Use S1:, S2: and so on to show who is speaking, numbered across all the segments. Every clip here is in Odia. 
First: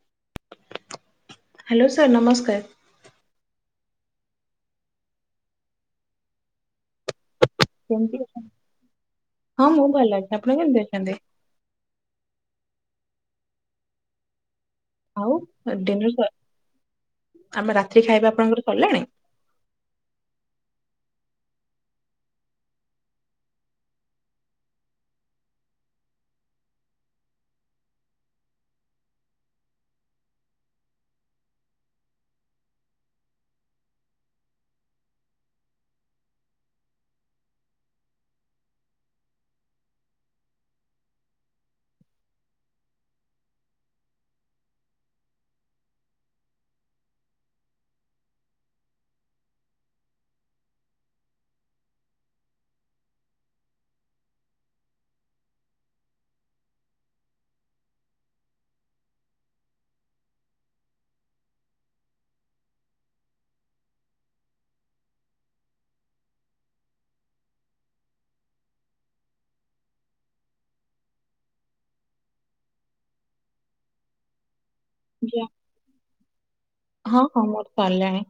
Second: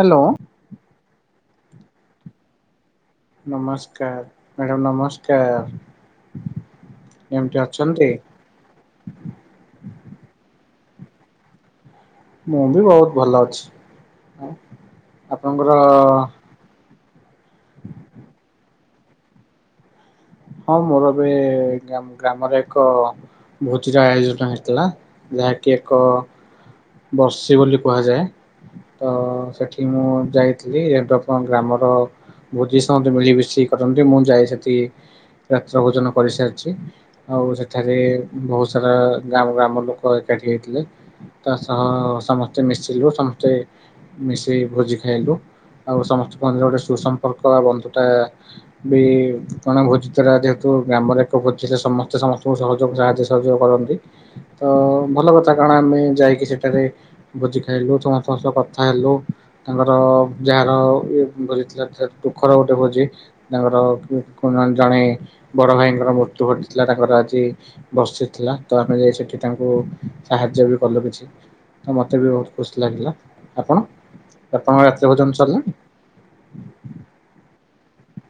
S1: ହାଲୋ।
S2: ହାଲୋ ସାର୍ ନମସ୍କାର୍।
S1: ନମସ୍କାର୍ ମ୍ୟାଡ଼ାମ୍ ନମସ୍କାର୍ କେମିତି ଅ
S2: କେମତି ଅ ହଁ ମୁଁ ଭଲ ଅଛି ଆପଣ କେମତି ଅଛନ୍ତି?
S1: ମୁଁ ବି ବହୁତ ଭଲ ଅଛି
S2: ଆଉ
S1: ଆପଣଙ୍କର
S2: ଆମେ ରାତ୍ରି ଖାଇବା ଆପଣଙ୍କର ସରିଲାଣି?
S1: ହଁ ମୋର ଏବେ ଗ୍ରାମରେ ଏକ ଭୋଜିର ଆୟୋଜନ ହେଇଥିଲା ଯାହାକି ଏକ ବର୍ଷି ବୋଲି କୁହାଯାଏ। ତ ସେଠି ମୁଁ ଯାଇଥିଲି ଏବେ ଆଣ ଗ୍ରାମର ଭୋଜି ସମେ ମିଳି ମିଶି କରନ୍ତି ମୁଁ ଯାଇ ସେଠି ରାତ୍ର ଭୋଜନ କରିସାରିଛି। ଆଉ ସେଠାରେ ବହୁତ ସାରା ଗ୍ରାମ ଗ୍ରାମ ଲୋକ ଏକାଠି ହେଇଥିଲେ। ତା ସହ ସମସ୍ତେ ମିଶିଲୁ ସମସ୍ତେ ମିଶେଇ ଭୋଜି ଖାଇଲୁ ଆଉ ସମସ୍ତଙ୍କରେ ଗୋଟେ ସୁସମ୍ପର୍କ ବା ବନ୍ଧୁ ଟା ବି କଣା ଭୋଜି ଯେହେତୁ ଗ୍ରାମରେ ଏକ ଭୋଜି ରେ ସମସ୍ତେ ସମସ୍ତଙ୍କୁ ସହଯୋଗ ସାହାଯ୍ୟ ସହଯୋଗ କରନ୍ତି। ତ ଭଲ କଥା କଣ ଆମେ ଯାଇକି ସେଠାରେ ଭୁଜି ଖାଇଲୁ ସମସ୍ତଙ୍କ ସହ କଥା ହେଲୁ। ତାଙ୍କର ଯାହାର ଇ ଭୋଜିଥିଲା ଦୁଃଖର ଗୋଟେ ଭୋଜି ତାଙ୍କର ଜଣେ ବଡ ଭାଇଙ୍କର ମୃତ୍ୟୁ ଘଟିଥିଲା ତାଙ୍କର ଆଜି। ବସିଥିଲା ତ ଆମେ ଯାଇ ସେଠି ତାଙ୍କୁ ସାହାଯ୍ୟ ବି କଲୁ କିଛି। ହ ମତେ ବି ବହୁତ ଖୁସି ଲାଗିଲା ଆପଣ ଆପଣଙ୍କ ରାତ୍ରି ଭୋଜନ
S2: ଜି-
S1: ସରିଲାଣି?
S2: ହଁ ହଁ ମୋର ସରିଲାଣି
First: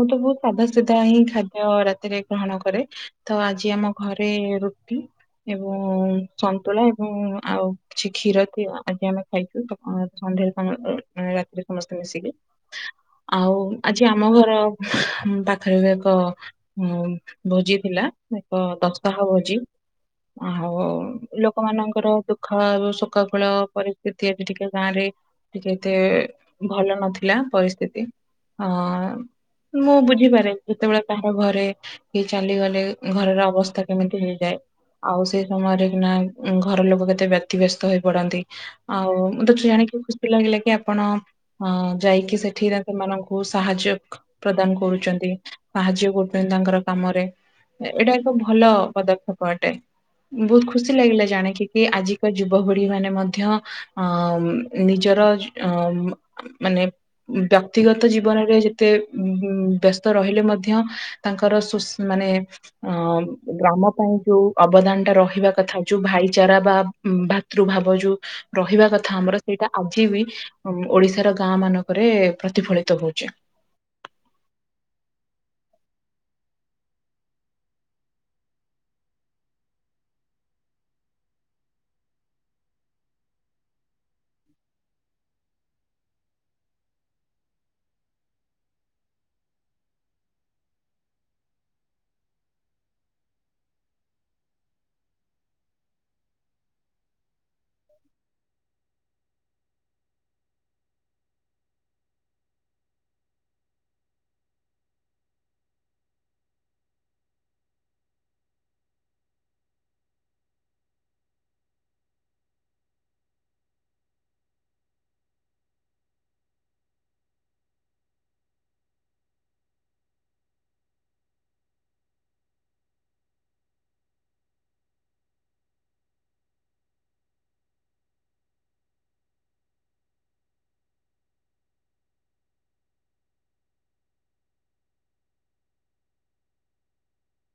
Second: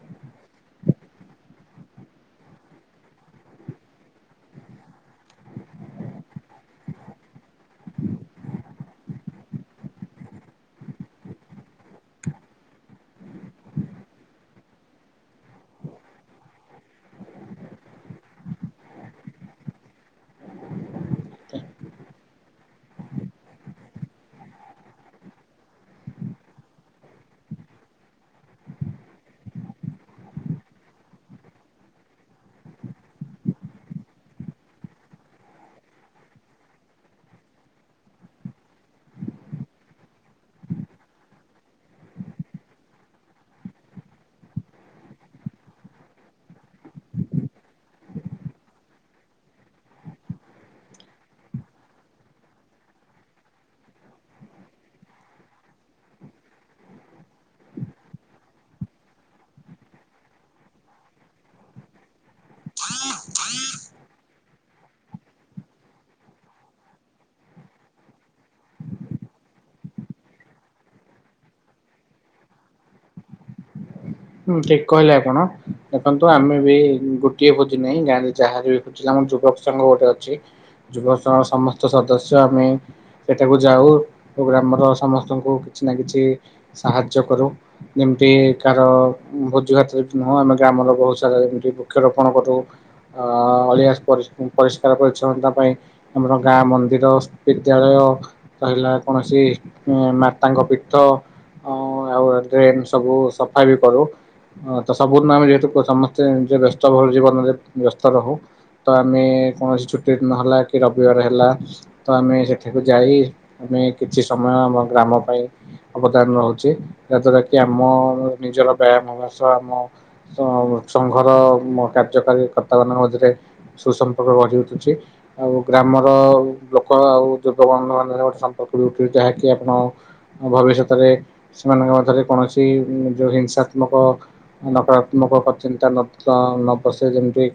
S2: ମୁଁ ତ ବହୁତ ସାଧା ସିଧା ହିଁ ଖାଦ୍ୟ ରାତିରେ ଗ୍ରହଣ କରେ। ତ ଆଜି ଆମ ଘରେ ରୁଟି ଏବଂ ସନ୍ତୁଳା ଏବଂ ଆଉ କିଛି କ୍ଷୀର ଆଜି ଆମେ ଖାଇଛୁ। ସଧ୍ୟୋରେ ରାତିରେ ସମସ୍ତେ ମିଶିକି। ଆଉ ଆଜି ଆମ ଘର ପାଖରେ ବି ଏକ ହଁ ଭୋଜି ଥିଲା ଏକ ଦଶତାହ ଭୋଜି। ଆଉ ଲୋକମାନଙ୍କର ଦୁଃଖ ସୁଖ ଫଳ ପରିସ୍ଥିତି ଆଜି ଟିକେ ଗାଁ ରେ ଟିକେ ଏତେ ଭଲ ନଥିଲା ପରିସ୍ଥିତି ଅ ମୁଁ ବୁଝିପାରେ ଯେତେବେଳେ ତାଙ୍କ ଘରେ କିଏ ଚାଲିଗଲେ ଘରର ଅବସ୍ଥା କେମିତି ହେଇଯାଏ। ଆଉ ସେଇ ସମୟରେ କି ନା ଘର ଲୋକ କେତେ ବ୍ୟତିବ୍ୟସ୍ତ ହେଇ ପଡନ୍ତି। ଆଉ ମୋତେ ଜଣିକି ଖୁସି ଲାଗିଲା କି ଆପଣ ଅ ଯାଇକି କି ସେଠିରେ ସେମାନଙ୍କୁ ସାହାଯ୍ୟ ପ୍ରଦାନ କରୁଛନ୍ତି ସାହାଯ୍ୟ କରୁଛନ୍ତି ତାଙ୍କର କାମରେ। ଏଇଟା ଏକ ଭଲ ପଦକ୍ଷେପ ଅଟେ। ବହୁତ ଖୁସି ଲାଗିଲା ଜାଣିକି କି ଆଜିକା ଯୁବପିଢି ମାନେ ମଧ୍ୟ ଅ ନିଜର ଅ ମାନେ ବ୍ୟକ୍ତିଗତ ଜୀବନରେ ଯେତେ ଉ ବ୍ୟସ୍ତ ରହିଲେ ମଧ୍ୟ ତାଙ୍କର ସୁ ମାନେ ଅ ଗ୍ରାମ ପାଇଁ ଯୋଉ ଅବଦାନ ଟା ରହିବା କଥା। ଯୋଉ ଭାଇଚାରା ବା ଭାତୃଭାବ ଯୋଉ ରହିବା କଥା ଆମର ସେଇଟା ଆଜି ବି ଓଡିଶାର ଗାଁ ମାନଙ୍କରେ ପ୍ରତିଫଳିତ ହଉଛି।
S1: ହୁଁ ଠିକ କହିଲେ ଆପଣ ଦେଖନ୍ତୁ ଆମେ ବି ଗୋଟିଏ ଭୋଜି ନାହିଁ ଗାଁରେ ଯାହାର ବି ଆ ଯୁବକ ସଂଘ ଗୋଟେ ଅଛି ଯୁବକ ସଂଘର ସମସ୍ତ ସଦସ୍ୟ ଆମେ ସେଠାକୁ ଯାଉ ଓ ଗ୍ରାମର ସମସ୍ତଙ୍କୁ କିଛି ନା କିଛି ସାହାଯ୍ୟ କରୁ ଯେମିତି କାର ଭୋଜି ଭାତରେ ବି ନୁହଁ ଆମେ ଗ୍ରାମର ବହୁତ ସାରା ଯେମିତି ବୃକ୍ଷରୋପଣ କରୁ। ଅ ଅଳିଆ ପରିଷ୍କାର ପରିଚଛନ୍ନତା ପାଇଁ ଆମର ଗାଁ ମନ୍ଦିର। ବିଦ୍ୟାଳୟ ରହିଲା କୌଣସି ମାତାଙ୍କ ପୀଠ ଅ ଆଉ ଡ୍ରେନ୍ ସବୁ ସଫା ବି କରୁ। ହଁ ତ ସବୁୁ ଆମେ ଯେହେତୁ ସମସ୍ତେ ନି ବ୍ୟସ୍ତ ବହୁଳ ଜୀବନରେ ବ୍ୟସ୍ତ ରହୁ। ତ ଆମେ କୌଣସି ଛୁଟି ନହେଲା କି ରବିବାର ହେଲା। ତ ଆମେ ସେଠାକୁ ଯାଇ ଆମେ କିଛି ସମୟ ଆମ ଗ୍ରାମ ପାଇଁ ଅବଦାନ ରହୁଛି ଯାହା ଦ୍ଵାରା କି ଆମ ନିଜର ବ୍ୟାୟାମ ଭଶ ଆମ ସ ସଂଘର କାର୍ଯ୍ୟକାରୀ କରର୍ତ୍ତାମାନାନଙ୍କ ମଝିରେ। ସୁସମ୍ପର୍କ ଗଢି ଉଠୁଚି। ଆଉ ଗ୍ରାମର ଲୋକ ଆଉ ଯୁବକ ବନ୍ଧୁ ମାନରେ ଗୋଟେ ସମ୍ପର୍କ ରଉଥିଲେ ଯାହାକି ଆପଣ ଭବିଷ୍ୟତରେ ସେମାନଙ୍କ ମଧ୍ୟରେ କୌଣସି ଯେଉଁ ହିଂସା ନକ ନକାତ୍ମକ ଚିନ୍ତା ନ ନ ପସେ ଯେମିତି।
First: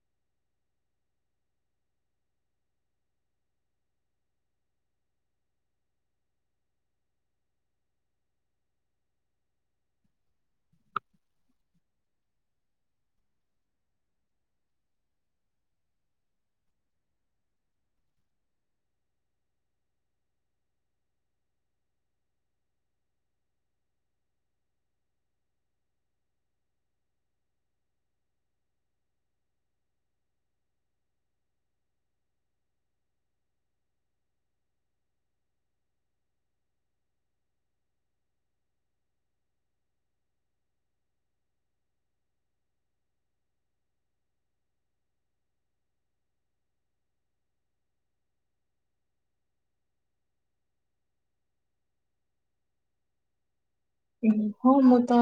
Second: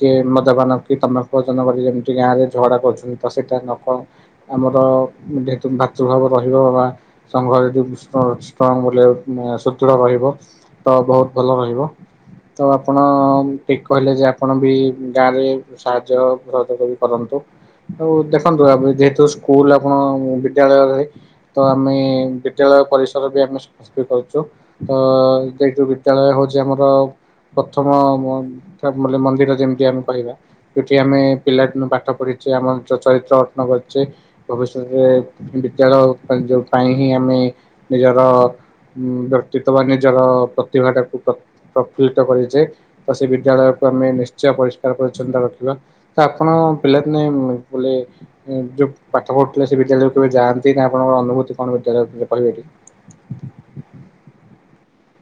S1: କି ମ ମାନ କି ତମେଜନ କରି ଯେମିତି ଗାଁ ରେ ଝଗଡା କରୁଚନ୍ତି ତ ସେଇଟା ନ କ ଆମର ଯେହେତୁ ଭାତୃଭାବ ରହିବ ବା ସଂଘ ଯଦିଷ୍ଟ ବଲେ ଶତୁୁର ରହିବ। ତ ବୋହୁତ ଭଲ ରହିବ। ତ ଆପଣ ଠିକ କହିଲେ ଯେ ଆପଣ ବି ଗାଁରେ ସାହାଯ୍ୟ ସହଜଗ ବି କରନ୍ତୁ। ଆଉ ଦେଖନ୍ତୁ ଆ ଯେହେତୁ ସ୍କୁଲ ଆପଣ ବିଦ୍ୟାଳୟରେ ତ ଆମେ ବିଦ୍ୟାଳୟ ପରିସର ବି ଆମେ ସ୍ସ୍ କରୁଚୁ ତ ସେଇଠୁ ବିଦ୍ୟାଳୟ ହୋଉଚି ଆମର ପ୍ରଥମ ମ ମନ୍ଦିର ଯେମିତି ଆମେ କହିବା। ଯୋଉଠି ଆମେ ପିଲା ଦିନେ ପାଠ ପଢିଚେ ଆମର ଚରିତ୍ର ଗଠନ କରିଚେ। ଭବିଷ୍ୟତରେ ବିଦ୍ୟାଳୟ ଯୋଉ ପାଇଁ ହିଁ ଆମେ ନିଜର ଉଁ ବ୍ୟତିତ ବା ନିଜର ପ୍ରତିଭା ଟାକୁ ପ୍ରଫୁଲ୍ଲିତ କରିଚେ ତ ସେ ବିଦ୍ୟାଳୟକୁ ଆମେ ନିଶ୍ଚୟ ପରିଷ୍କାର ପରିଚ୍ଛନତା ରଖିବା। ତ ଆପଣ ପିଲାିନେ ବୋଲେ ଯୋଉ ପାଠ ପଢୁଥିଲେ ସେ ବିଦ୍ୟାଳୟକୁ କେବେ ଯାଆନ୍ତି ନା ଆପଣଙ୍କର ଅନୁଭୂତି କଣ ବିଦ୍ୟାଳୟ କହିବେକି।
S2: ହଁ ମୁଁ ତ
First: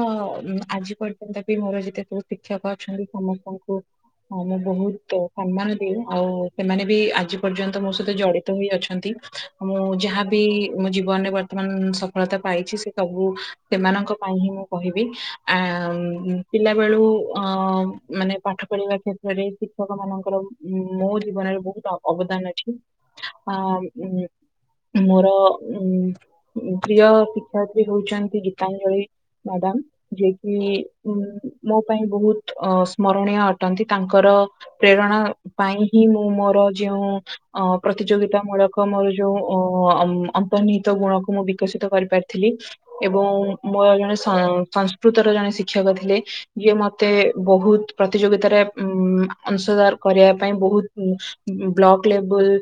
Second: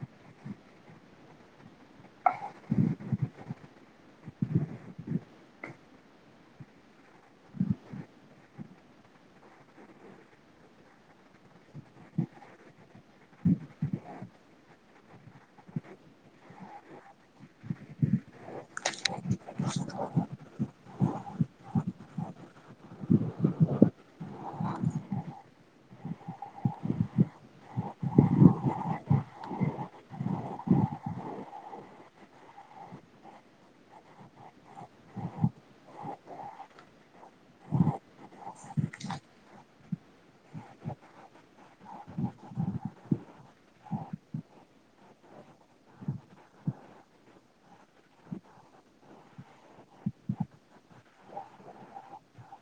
S2: ଆଜି ପର୍ଯ୍ୟନ୍ତ ବି ମୋର ଯେତେବେ ଶିକ୍ଷକ ଅଛନ୍ତି ସମସ୍ତଙ୍କୁ ହଁ ମୁଁ ବୋହୁତ ସମ୍ମାନ ଦିଉ ଆଉ ସେମାନେ ବି ଆଜି ପର୍ଯ୍ୟନ୍ତ ମୋ ସହିତ ଜଡିତ ହୋଇ ଅଛନ୍ତି। ମୁଁ ଯାହାବି ମୋ ଜୀବନରେ ବର୍ତ୍ତମାନ ସଫଳତା ପାଇଛି ସେ ସବୁ ସେମାନଙ୍କ ପାଇଁ ହିଁ ମୁଁ କହିବି ଆଁ ପିଲା ବେଳୁ ଅଁ ମାନେ ପାଠ ପଢିବା କ୍ଷେତ୍ରରେ ଶିକ୍ଷକ ମାନଙ୍କର ମୋ ଜୀବନରେ ବୋହୁତ ଅବଦାନ ଅଛି। ଆଁ ଉଁ। ମୋର ଉ ପ୍ରିୟ ଶିକ୍ଷୟତ୍ରୀ ହୋଉଚନ୍ତି ଗୀତାଞ୍ଜଳି ମାଡାମ୍। ଯିଏକି ଉ ମୋ ପାଇଁ ବୋହୁତ ଅ ସ୍ମରଣୀୟ ଅଟନ୍ତି ତାଙ୍କର ପ୍ରେରଣା ପାଇଁ ହିଁ ମୁଁ ମୋର ଯେଉଁ ଅ ପ୍ରତିଯୋଗିତା ମୂଳକ ମୋର ଯୋଉ ଅ ଅନ୍ତର୍ନିହିତ ଗୁଣକୁ ମୁଁ ବିକଶିତ କରିପାରିଥିଲି ଏବଂ ମୋର ଜଣେ ସଂସ୍କୃତରେ ଜଣେ ଶିକ୍ଷକ ଥିଲେ। ଯିଏ ମତେ ବୋହୁତ ପ୍ରତିଯୋଗିତାରେ ଅଂଶଦାର କରିବା ପାଇଁ ବୋହୁତ ବ୍ଲକ ଲେବୁଲ୍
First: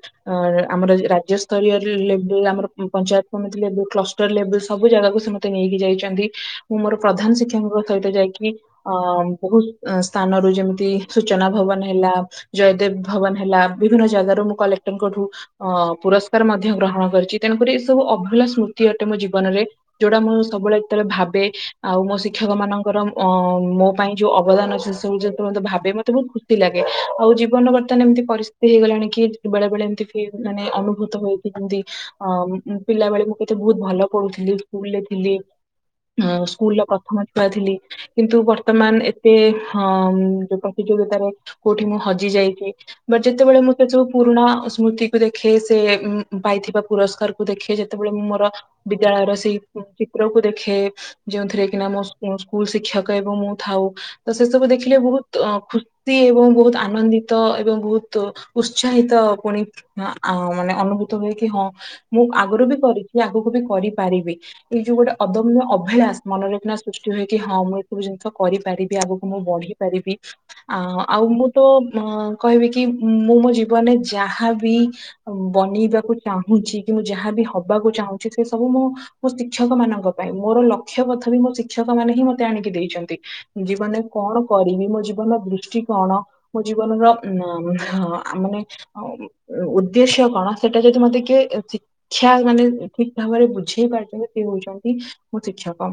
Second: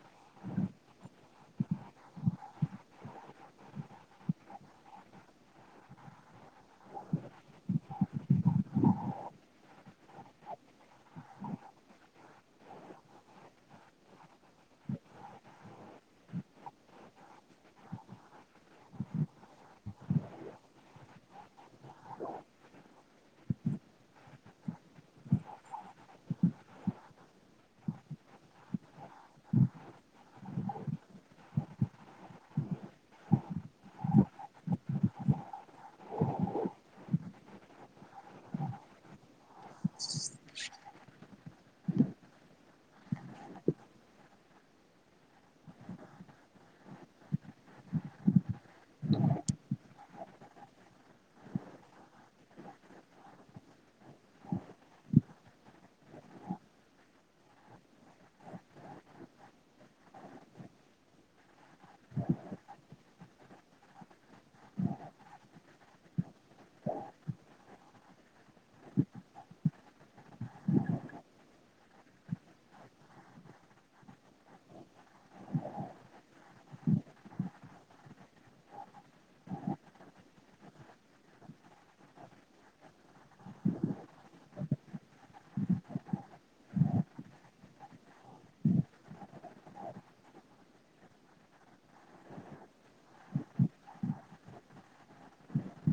S2: ଆମର ରାଜ୍ୟସ୍ତରୀୟ ଲ ଆମର ପଞ୍ଚାୟତ କମିତି ଲେ କ୍ଲର ଲେବୁଲ ସବୁ ଜାଗାକୁ ସେ ମତେ ନେଇକି ଯାଇଚନ୍ତି ମୁଁ ମୋର ପ୍ରଧାନ ଶିକ୍ଷକଙ୍କ ସହିତ ଯାଇକି ଅ ବୋହୁତ ସ୍ଥାନରୁ ଯେମିତି ସୂଚନା ଭବନ ହେଲା। ଜୟଦେବ ଭବନ ହେଲା ବିଭିନ୍ନ ଜାଗାରୁ ମୁଁ କଲେକ୍ଟର ଙ୍କ ଠୁ ଅ ପୁରସ୍କାର ମଧ୍ୟ ଗ୍ରହଣ କରିଚି ତେଣୁକରି ଏ ସବୁ ଅଭୁଲା ସ୍ମୃତି ଅଟେ ମୋ ଜୀବନରେ। ଯୋଉଟା ମୁସ୍ ସବୁବେଳେ ଯେତେବେଳେ ଭାବେ ଆଉ ମୋ ଶିକ୍ଷକ ମାନଙ୍କର ମୋ ପାଇଁ ଯୋଉ ଅବଦାନ ସେ ସବୁ ତ ଭାବେ ମତେ ବୋହୁତ ଖୁସି ଲାଗେ ଆଉ ଜୀବନର ବର୍ତ୍ତମାନ ଏମିତି ପରିସ୍ଥିତି ହେଇଗଲାଣି କି ବେଳେ ବେଳେ ଏମତି ଫିର ମାନେ ଅନୁଭୂତ ହୋଇଥାନ୍ତି ଥାନ୍ତି। ଅ ପିଲାବେଳେ ମୁଁ କେତେ ବୋହୁତ ଭଲ ପଢୁଥିଲି ସ୍କୁଲରେ ଥିଲି। ସ୍କୁଲର ପ୍ରଥମ ଛୁଆ ଥିଲି। କିନ୍ତୁ ବର୍ତ୍ତମାନ ଏତେ ହଁ ଯୋଉ ପ୍ରତିଯୋଗିତାରେ କୋଉଠି ମୁଁ ହଜି ଯାଇଚି ବଟ ଯେତେବେଳେ ମୁଁ ସେ ଯବୁ ପୁରୁଣା ସ୍ମୃତିକୁୁ ଦେଖେ ସେ ପାଇଥିବା ପୁରସ୍କାରକୁ ଦେଖେ ଯେତେବେଳେ ଉୁଁ ମର ବିଦ୍ୟାଳୟର ସେଇ ଉୁଁ ଚିତ୍ରକୁୁ ଦେଖେ ଯେଉଁଥିରେ କିନା ମୋ ସ୍କୁ ସ୍କୁଲ ଶିକ୍ଷକ ଏବଂ ମୁଁ ଥାଉ ତ ସେ ସବୁ ଦେଖିଲେ ବହୁତ୍ ଅଁ ଖୁସି ତି ଏବଂ ବହୁତ୍ ଆନନ୍ଦିତ ଏବଂ ବହୁତ୍ ଉତ୍ସାହିତ ପୁଣି [unintelligible] ଆଓଁ ମାନେ ଅନୁଭୂତ ହୁଏ କି ହଁ ମୁଁ ଆଗରୁ ବି କରିଚି ଆଗକୁ ବି କରିପାରିବି। ଏଇ ଯୋଉ ଗୋଟେ ଅଦମ୍ୟ ଅଭିଳାସ୍ ମନରେଖିନା ସୃଷ୍ଟି ହୁଏ କି ହଁ ମୁଁ ଏ ସବୁ ଜିନିଷ କରିପାରିବି ଆଗକୁ ମୁଁ ବଢି ପାରିବି। ଆ ଆଉ ମୁଁ ତ ମଃ କହିବି କି ଉୁଁ ମୁଁ ମୋ ଜୀବନରେ ଯାହାବି ଆଉ ବନିବାକୁ ଚାହୁଁଚି କି ମୁଁ ଯାହାବି ହବାକୁ ଚାହୁଁଚି ସେ ସବୁ ମୋ ମୋ ଶି କ୍ଷକ ମାନଙ୍କ ପାଇଁ ମୋର ଲକ୍ଷ୍ୟ କଥା ବି ମୋ ଶିକ୍ଷକ ମାନେ ହିଁ ମତେ ଆଣିକି ଦେଇଚନ୍ତି। ଜୀବନରେ କଣ କରିବି ମୋ ଜୀବନର ଦୃଷ୍ଟି କଣ ମୋ ଜୀବନ ର ଉଁ ହ ଆ ମାନେ ଉ ଉଦ୍ଦେଶ୍ୟ କଣ ସେଟା ଯଦି ମତେ କିଏ ଏ ଶି କ୍ଷା ମାନେ ଠିକ୍ ଭାବରେ ବୁଝେଇ ପାରୁଚନ୍ତି ସିଏ ହଉଚନ୍ତି ମୋ ଶିକ୍ଷକ।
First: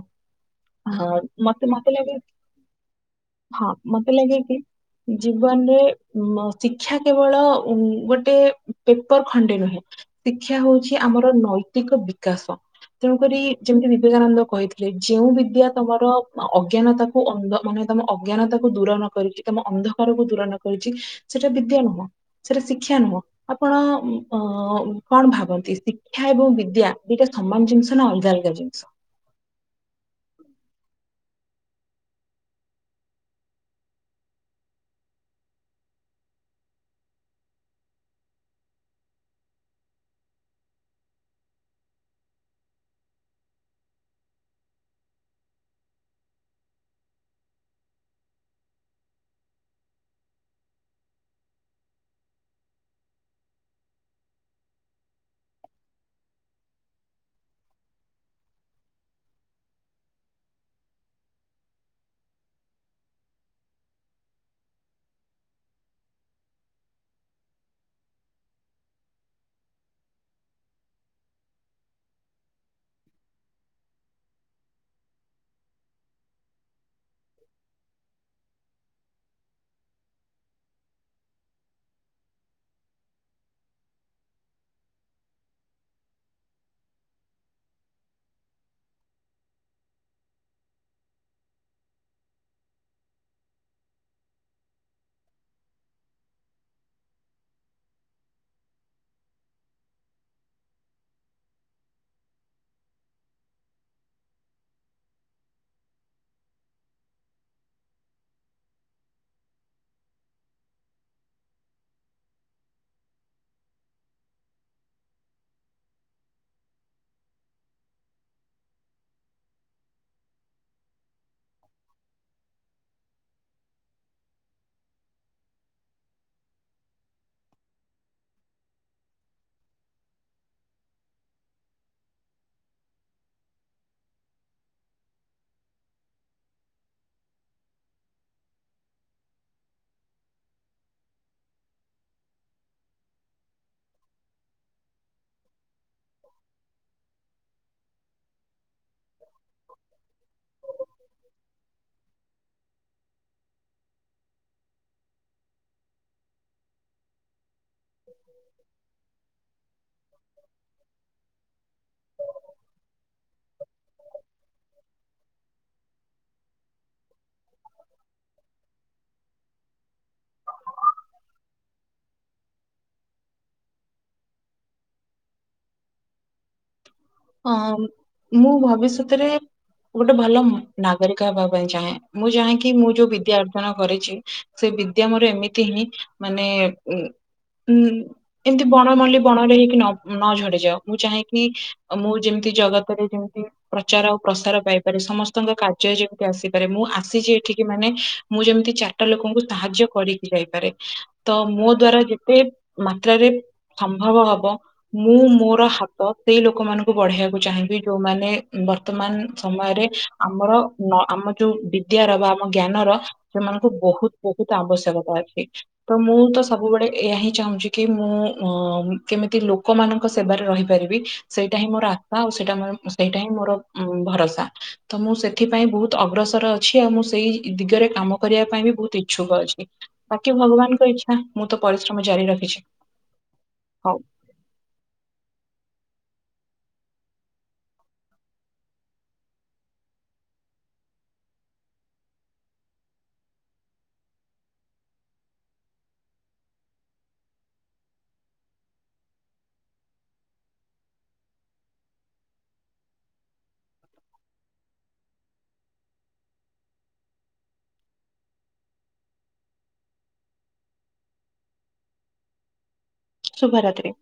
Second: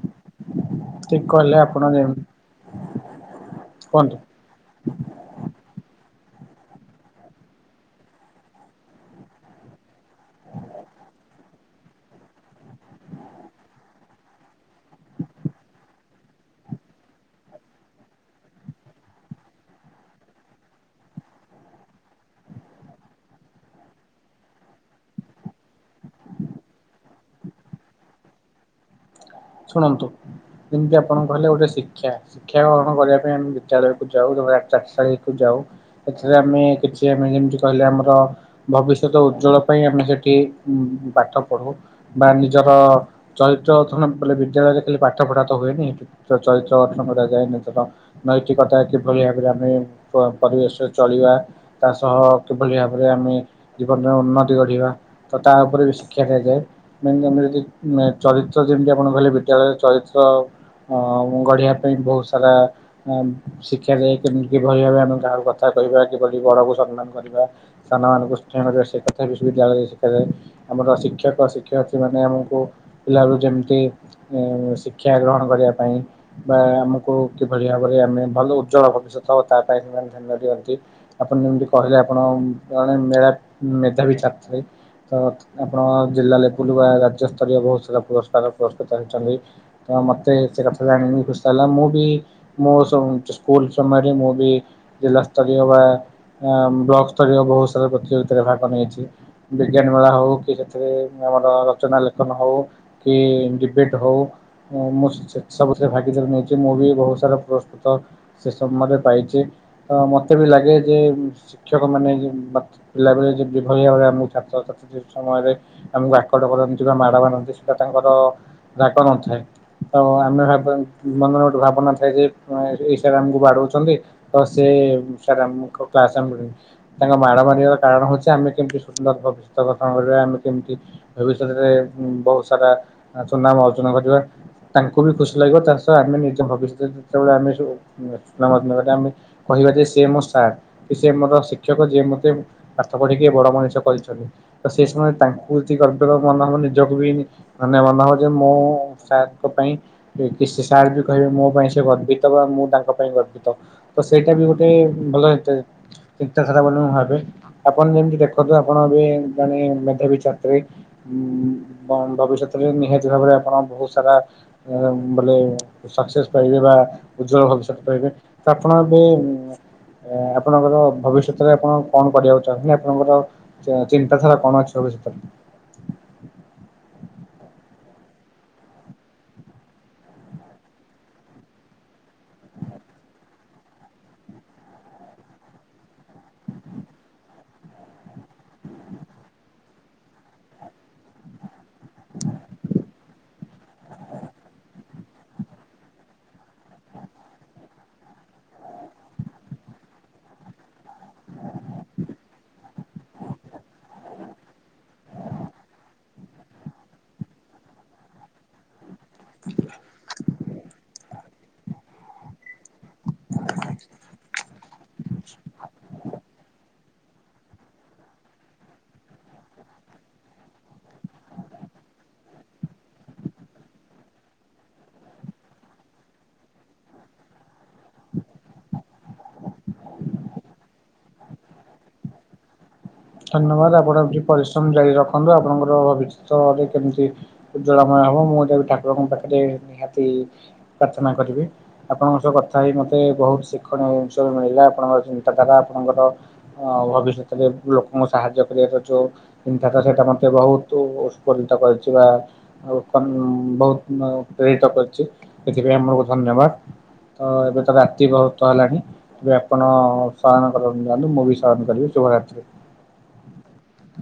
S2: ହ
S1: ଠିକ କହିଲେ
S2: ମତେ
S1: ଆପଣ
S2: ମତେ ଲାଗେ
S1: ଯେମିତି
S2: ହଁ ମତେ
S1: କୁହନ୍ତୁ
S2: ଲାଗେ କି ଜୀବନରେ ଉ ମ ଶିକ୍ଷା କେବଳ ଉ ଗୋଟେ ପେପର ଖଣ୍ଡେ ନୁହେଁ। ଶିକ୍ଷା ହଉଚି ଆମର ନୈତିକ ବିକାଶ। ତେଣୁକରି ଯେମିତି ବିବେକାନନ୍ଦ କହିଥିଲେ ଯେଉଁ ବିଦ୍ୟା ତମର ଅଜ୍ଞାନତା କୁ ଅନ୍ଦ ମନେ ତମ ଅଜ୍ଞାନତା କୁ ଦୂର ନ କରିକି ତମ ଅନ୍ଧକାରକୁ ଦୂର ନ କରିଚି ସେଟା ବିଦ୍ୟା ନୁହ ସେଟା ଶିକ୍ଷା ନୁହ। ଆପଣ ଉୁଁ ଅ କଣ ଭାବନ୍ତି ଶିକ୍ଷା ଏବଂ ବିଦ୍ୟା ଦିଟା ସମାନ ଜିନିଷ୍? ନା ଅଲଗା ଅଲଗା ଜିନିଷ?
S1: ଶୁଣନ୍ତୁ ଯେମିତି ଆପଣଙ୍କୁ କହିଲେ ଗୋଟେ ଶିକ୍ଷା ଶିକ୍ଷା ଗ୍ରହଣ କରିବା ପାଇଁ ଆମେ ବିଦ୍ୟାଳୟକୁ ଯାଉ [unintelligible] ଚାଟଶାଳି କୁ ଯାଉ ଏଥିରେ ଆମେ କିଛି ଆମେ ଯେମିତି କହିଲେ ଆମର ଭବିଷ୍ୟତ ଉଜ୍ଜଳ ପାଇଁ ଆମେ ସେଠି ଉ ପାଠ ପଢୁ। ବା ନିଜର ଚରିତ୍ର ଗଥନ ବଲେ ବିଦ୍ୟାଳୟରେ ଖାଲି ପାଠ ପଢ଼ା ତ ହୁଏନି ଚ ଚ ଚରିତ୍ର ଗଠନ କରାଯାଏ ନିଜର। ନୈତିକତା କିଭଳି ଭାବରେ ଆମେ ପ ପରିବେଶ ଚଳିବା। ତା ସହ କିଭଳି ଭାବରେ ଆମେ ଜୀବନରେ ଉନ୍ନତି ଗଢିବା। ତ ତା ଉପରେ ବି ଶିକ୍ଷା ଦିଆଯାଏ ମେନେ ଆମେ ଯଦି ମେ ଚରିତ୍ର ଯେମିତିଆ ଆପଣ କହିଲେ ବିଦ୍ୟାଳୟରେ ଚରିତ୍ର ଅଁ ଗଢ଼ିଆ ପାଇଁ ବହୁ ସାରା ଅମ୍ ଶିକ୍ଷା ଯାଏ କେମିତି କିଭଳି ଭାବେ ଆମେ କାହାକୁ କଥା କହିବା କିଭଳି ବଡକୁ ସନ୍‌ମାନ କରିବା। ସାନ ମାନଙ୍କୁ ସ୍ନେହ [unintelligible] ସେ କଥା ବିସ୍ ବିଦ୍ୟାଳୟରେ ଶିଖା ଯାଏ। ଆମର ଶିକ୍ଷକ, ଶିକ୍ଷୟତ୍ରୀ ମାନେ ଆମକୁ ପିଲାଏକୁ ଯେମିତି [unintelligible] ଶିକ୍ଷା ଗ୍ରହଣ କରିବା ପାଇଁ ବା ଆମକୁ କିଭଳି ଭାବରେ ଆମେ ଭଲ ଉଜ୍ଜଳ ଭବିଷ୍ୟତ ତା ପାଇଁ ସେମାନେ ଧ୍ୟାନ ଦିଅନ୍ତି। ଆପଣ ଯେମିତି କହିଲେ ଆପଣ ଜଣେ ମେଳାପ୍ ମେଧାବି ଛାତ୍ରୀ। ତତ୍ ଆପଣ ଜିଲ୍ଲା ଲେବୁଲୁ ବା ରାଜ୍ୟ ସ୍ତରୀୟ ବହୁ ସାରା ପୁରସ୍କାର ପୁରସ୍କୃତ ହେଇଚନ୍ତି। ତ ମତେ ଏତେ କଥା ଜାଣିକି ଖୁସଲା ମୁଁ ବି ମୋସ [unintelligible] ସ୍କୁଲ ସମୟରେ ମୁଁ ବି ଜିଲ୍ଲା ସ୍ତରୀୟ ବା ଆଁ ବ୍ଲକ ସ୍ତରୀୟ ବହୁ ସାରା ପ୍ରତିଯୋଗିତାରେ ଭାଗ ନେଇଚି। ବିଜ୍ଞାନ ମେଳା ହଉ କି ସେଥିରେ ଆମର ରଚନା ଲେଖନ ହଉ କି ଡିବେଟ୍ ହଉ ମୁଁ ମୁଁ ସେ ସବୁଥିରେ ଭାଗିଦାର୍ ନେଇଚି ମୁଁ ବି ବହୁ ସାରା ପୁରସ୍କୃତ ସେ ସମୟରେ ପାଇଚି ତ ମତେ ବି ଲାଗେ ଯେ ଶିକ୍ଷକମାନେ ଯେ ବାତ୍ ପିଲାବେଳେ ଯେ ବିଭଳି ଭାବରେ ଆମ ଉ ଛାତ୍ରଛାତ୍ରୀ ସମୟରେ ଆମକୁ ଆକଟ କରନ୍ତି ବା ମାଡ ମାରନ୍ତି ସେଟା ତାଙ୍କର ରାଗ ନଥାଏ। ତ ଆମେ ଭାବ ମନର ଗୋଟେ ଭାବନା ଥାଏ ଯେ ଏଇ ସାରେ ଆମକୁ ବାଡଉଚନ୍ତି। ତ ସେ ସାର ଆମୁକୁ କ୍ଲାସ [unintelligible] ତାଙ୍କ ମାଡ଼ ମାରିବାର କାରଣ ହଉଚି ଆମେ କେମିତି ସୁନ୍ଦର ଭବିଷ୍ୟ ଗଠନ କରିବା ଆମେ କେମିତି ଭବିଷ୍ୟତରେ ବହୁ ସାରା ଆଁ ସୁନାମ ଅର୍ଜନ କରିବା। ତାଙ୍କୁ ବି ଖୁସି ଲାଗିବ ତା ସହ ଆମେ ନିଜ ଭବିଷ୍ୟତରେ ଯେତେବେଳେ ଆମେ ସବୁ [unintelligible] ଆମେ କହିବା ଯେ ସେ ମୋ ସାର୍ କି ସେ ମୋର ଶିକ୍ଷକ ଯିଏ ମତେ ପାଠ ପଢେଇକି ବଡ ମଣିଷ କରିଛନ୍ତି। ତ ସେ ସମୟ ତାଙ୍କୁ ଯଦି ଗର୍ବର ମନ ହବ ନିଜକୁ ବି ମାନେ ମନ ହେଉ ଯେ ମୁଁ ସାରଙ୍କ ପାଇଁ କି ସାର୍ ବି କହିବେ ମୋ ପାଇଁ ସେ ଗର୍ବିତ ମୁଁ ତାଙ୍କ ପାଇଁ ଗର୍ବିତ। ତ ସେଇଟା ବି ଗୋଟେ ଭଲ ଚିନ୍ତାଧାରା ବୋଲି ଭାବେ। ଆପଣ ଯେମିତି ଦେଖନ୍ତୁ ଆପଣ ଏ ବି ଜଣେ ମେଧାବୀ ଛାତ୍ରୀ। ଉଁ ଭବିଷ୍ୟତ [unintelligible] ନିହାତୀ। ଭାବରେ ଆପଣ ବହୁତ ସାରା ଉଁ ବୋଲେ ସକ୍ସେସ୍ ପାଇବେ ବା ଉଜ୍ଜଳ ଭବିଷ୍ୟତ ପାଇବେ। ତ ଆପଣ ଏବେ ଏ ଆପଣଙ୍କର ଭବିଷ୍ୟତରେ ଆପଣ କଣ କରିବାକୁ ଚାହୁଁଛନ୍ତି? ଆପଣଙ୍କର ଚିନ୍ତାଧାରା କଣ ଅଛି। [unintelligible]
S2: ହଁ ମୁଁ ଭବିଷ୍ୟତରେ ଗୋଟେ ଭଲ ନାଗରିକ ହେବା ପାଇଁ ଚାହେଁ। ମୁଁ ଚାହେଁକି ମୁଁ ଯୋଉ ବିଦ୍ୟା ଅର୍ଜନ କରିଛି ସେ ବିଦ୍ୟା ମୋର ଏମିତି ହିଁ ମାନେ ଉ ଉଁ ଏମତି ବଣ ମଲି ବଣରେ ହେଇକି ନ ନ ଝଡିଯାଉ। ମୁଁ ଚାହିଁକି ଆ ମୁଁ ଯେମିତି ଜଗତରେ ଯେମିତି ପ୍ରଚାର ଆଉ ପ୍ରସାର ପାଇପାରେ ସମସ୍ତଙ୍କ କାର୍ଯ୍ୟ ଯେମିତି ଆସିପାରେ। ମୁଁ ଆସିଛି ଏଠିକି ମାନେ ମୁଁ ଯେମିତି ଚାରିଟା ଲୋକଙ୍କୁ ସାହାଯ୍ୟ କରିକି ଯାଇପାରେ। ତ ମୋ ଦ୍ଵାରା ଯେତେ ମାତ୍ରାରେ ସମ୍ଭବ ହବ ମୁଁ ମୋର ହାତ ସେଇ ଲୋକମାନଙ୍କୁ ବଢେଇବାକୁ ଚାହିଁବି ଯୋଉମାନେ ବର୍ତ୍ତମାନ ସମୟରେ ଆମର ଆମ ଯୋଉ ବିଦ୍ୟାର ବା ଆମ ଜ୍ଞାନର ସେମାନଙ୍କୁ ବହୁତ ବହୁତ ଆବଶ୍ୟକତା ଅଛି। ତ ମୁଁ ତ ସବୁବେଳେ ଏହା ହିଁ ଚାହୁଁଛି କି ମୁଁ ଅ କେମିତି ଲୋକମାନଙ୍କ ସେବାରେ ରହିପାରିବି। ସେଇଟା ହିଁ ମୋର ଆଶା ଆଉ ସେଇଟା ସେଇଟା ହିଁ ମୋର ଭରସା। ତ ମୁଁ ସେଥିପାଇଁ ବହୁତ ଅଗ୍ରସର ଅଛି ଆଉ ମୁଁ ସେଇ ଦିଗରେ କାମ କରିବା ପାଇଁ ବି ବହୁତ ଇଛୁକ ଅଛି। ବାକି ଭଗବାନଙ୍କ ଇଚ୍ଛା ମୁଁ ତ ପରିଶ୍ରମ ଜାରି ରଖିଛି।
S1: ଧନ୍ୟବାଦ
S2: ହଉ
S1: ଆପଣ ଏବେ ପରିଶ୍ରମ ଜାରି ରଖନ୍ତୁ। ଆପଣଙ୍କର ଭବିଷ୍ୟତରେ କେମିତି ଉଜ୍ଜଳମୟ ହବ ମୁଁ ବି ଠାକୁରଙ୍କ ପାଖରେ ନିହାତି ପ୍ରାର୍ଥନା କରିବି। ଆପଣଙ୍କ ସହ କଥା ହେଇ ମୋତେ ବହୁତ ଶିକ୍ଷଣୀୟ ଜିନିଷ ମିଳିଲା। ଆପଣଙ୍କର ଚିନ୍ତାଧାରା ଆପଣଙ୍କର ହଁ ଭବିଷ୍ୟତରେ ଲୋକଙ୍କୁ ସାହାଯ୍ୟ କରିବାଟା ଯୋ ଚିନ୍ତାଟା ସେଇଟା ମୋତେ ବହୁତ ଉତ୍ପରିତ କରିଛି। ବା ଆଉ କ ବହୁତ ପ୍ରେରିତ କରିଛି ସେଥିପାଇଁ ଆମକୁ ଧନ୍ୟବାଦ। ତ ଏବେ ତ ରାତି ବହୁତ ହେଲାଣି। ତେବେ ଆପଣ ଶୟନ କରନ୍ତୁ ଯାଆନ୍ତୁ ମୁଁ ବି ଶୟନ କରିବି ଶୁଭରାତ୍ରି।
S2: ଶୁଭ ରାତ୍ରି।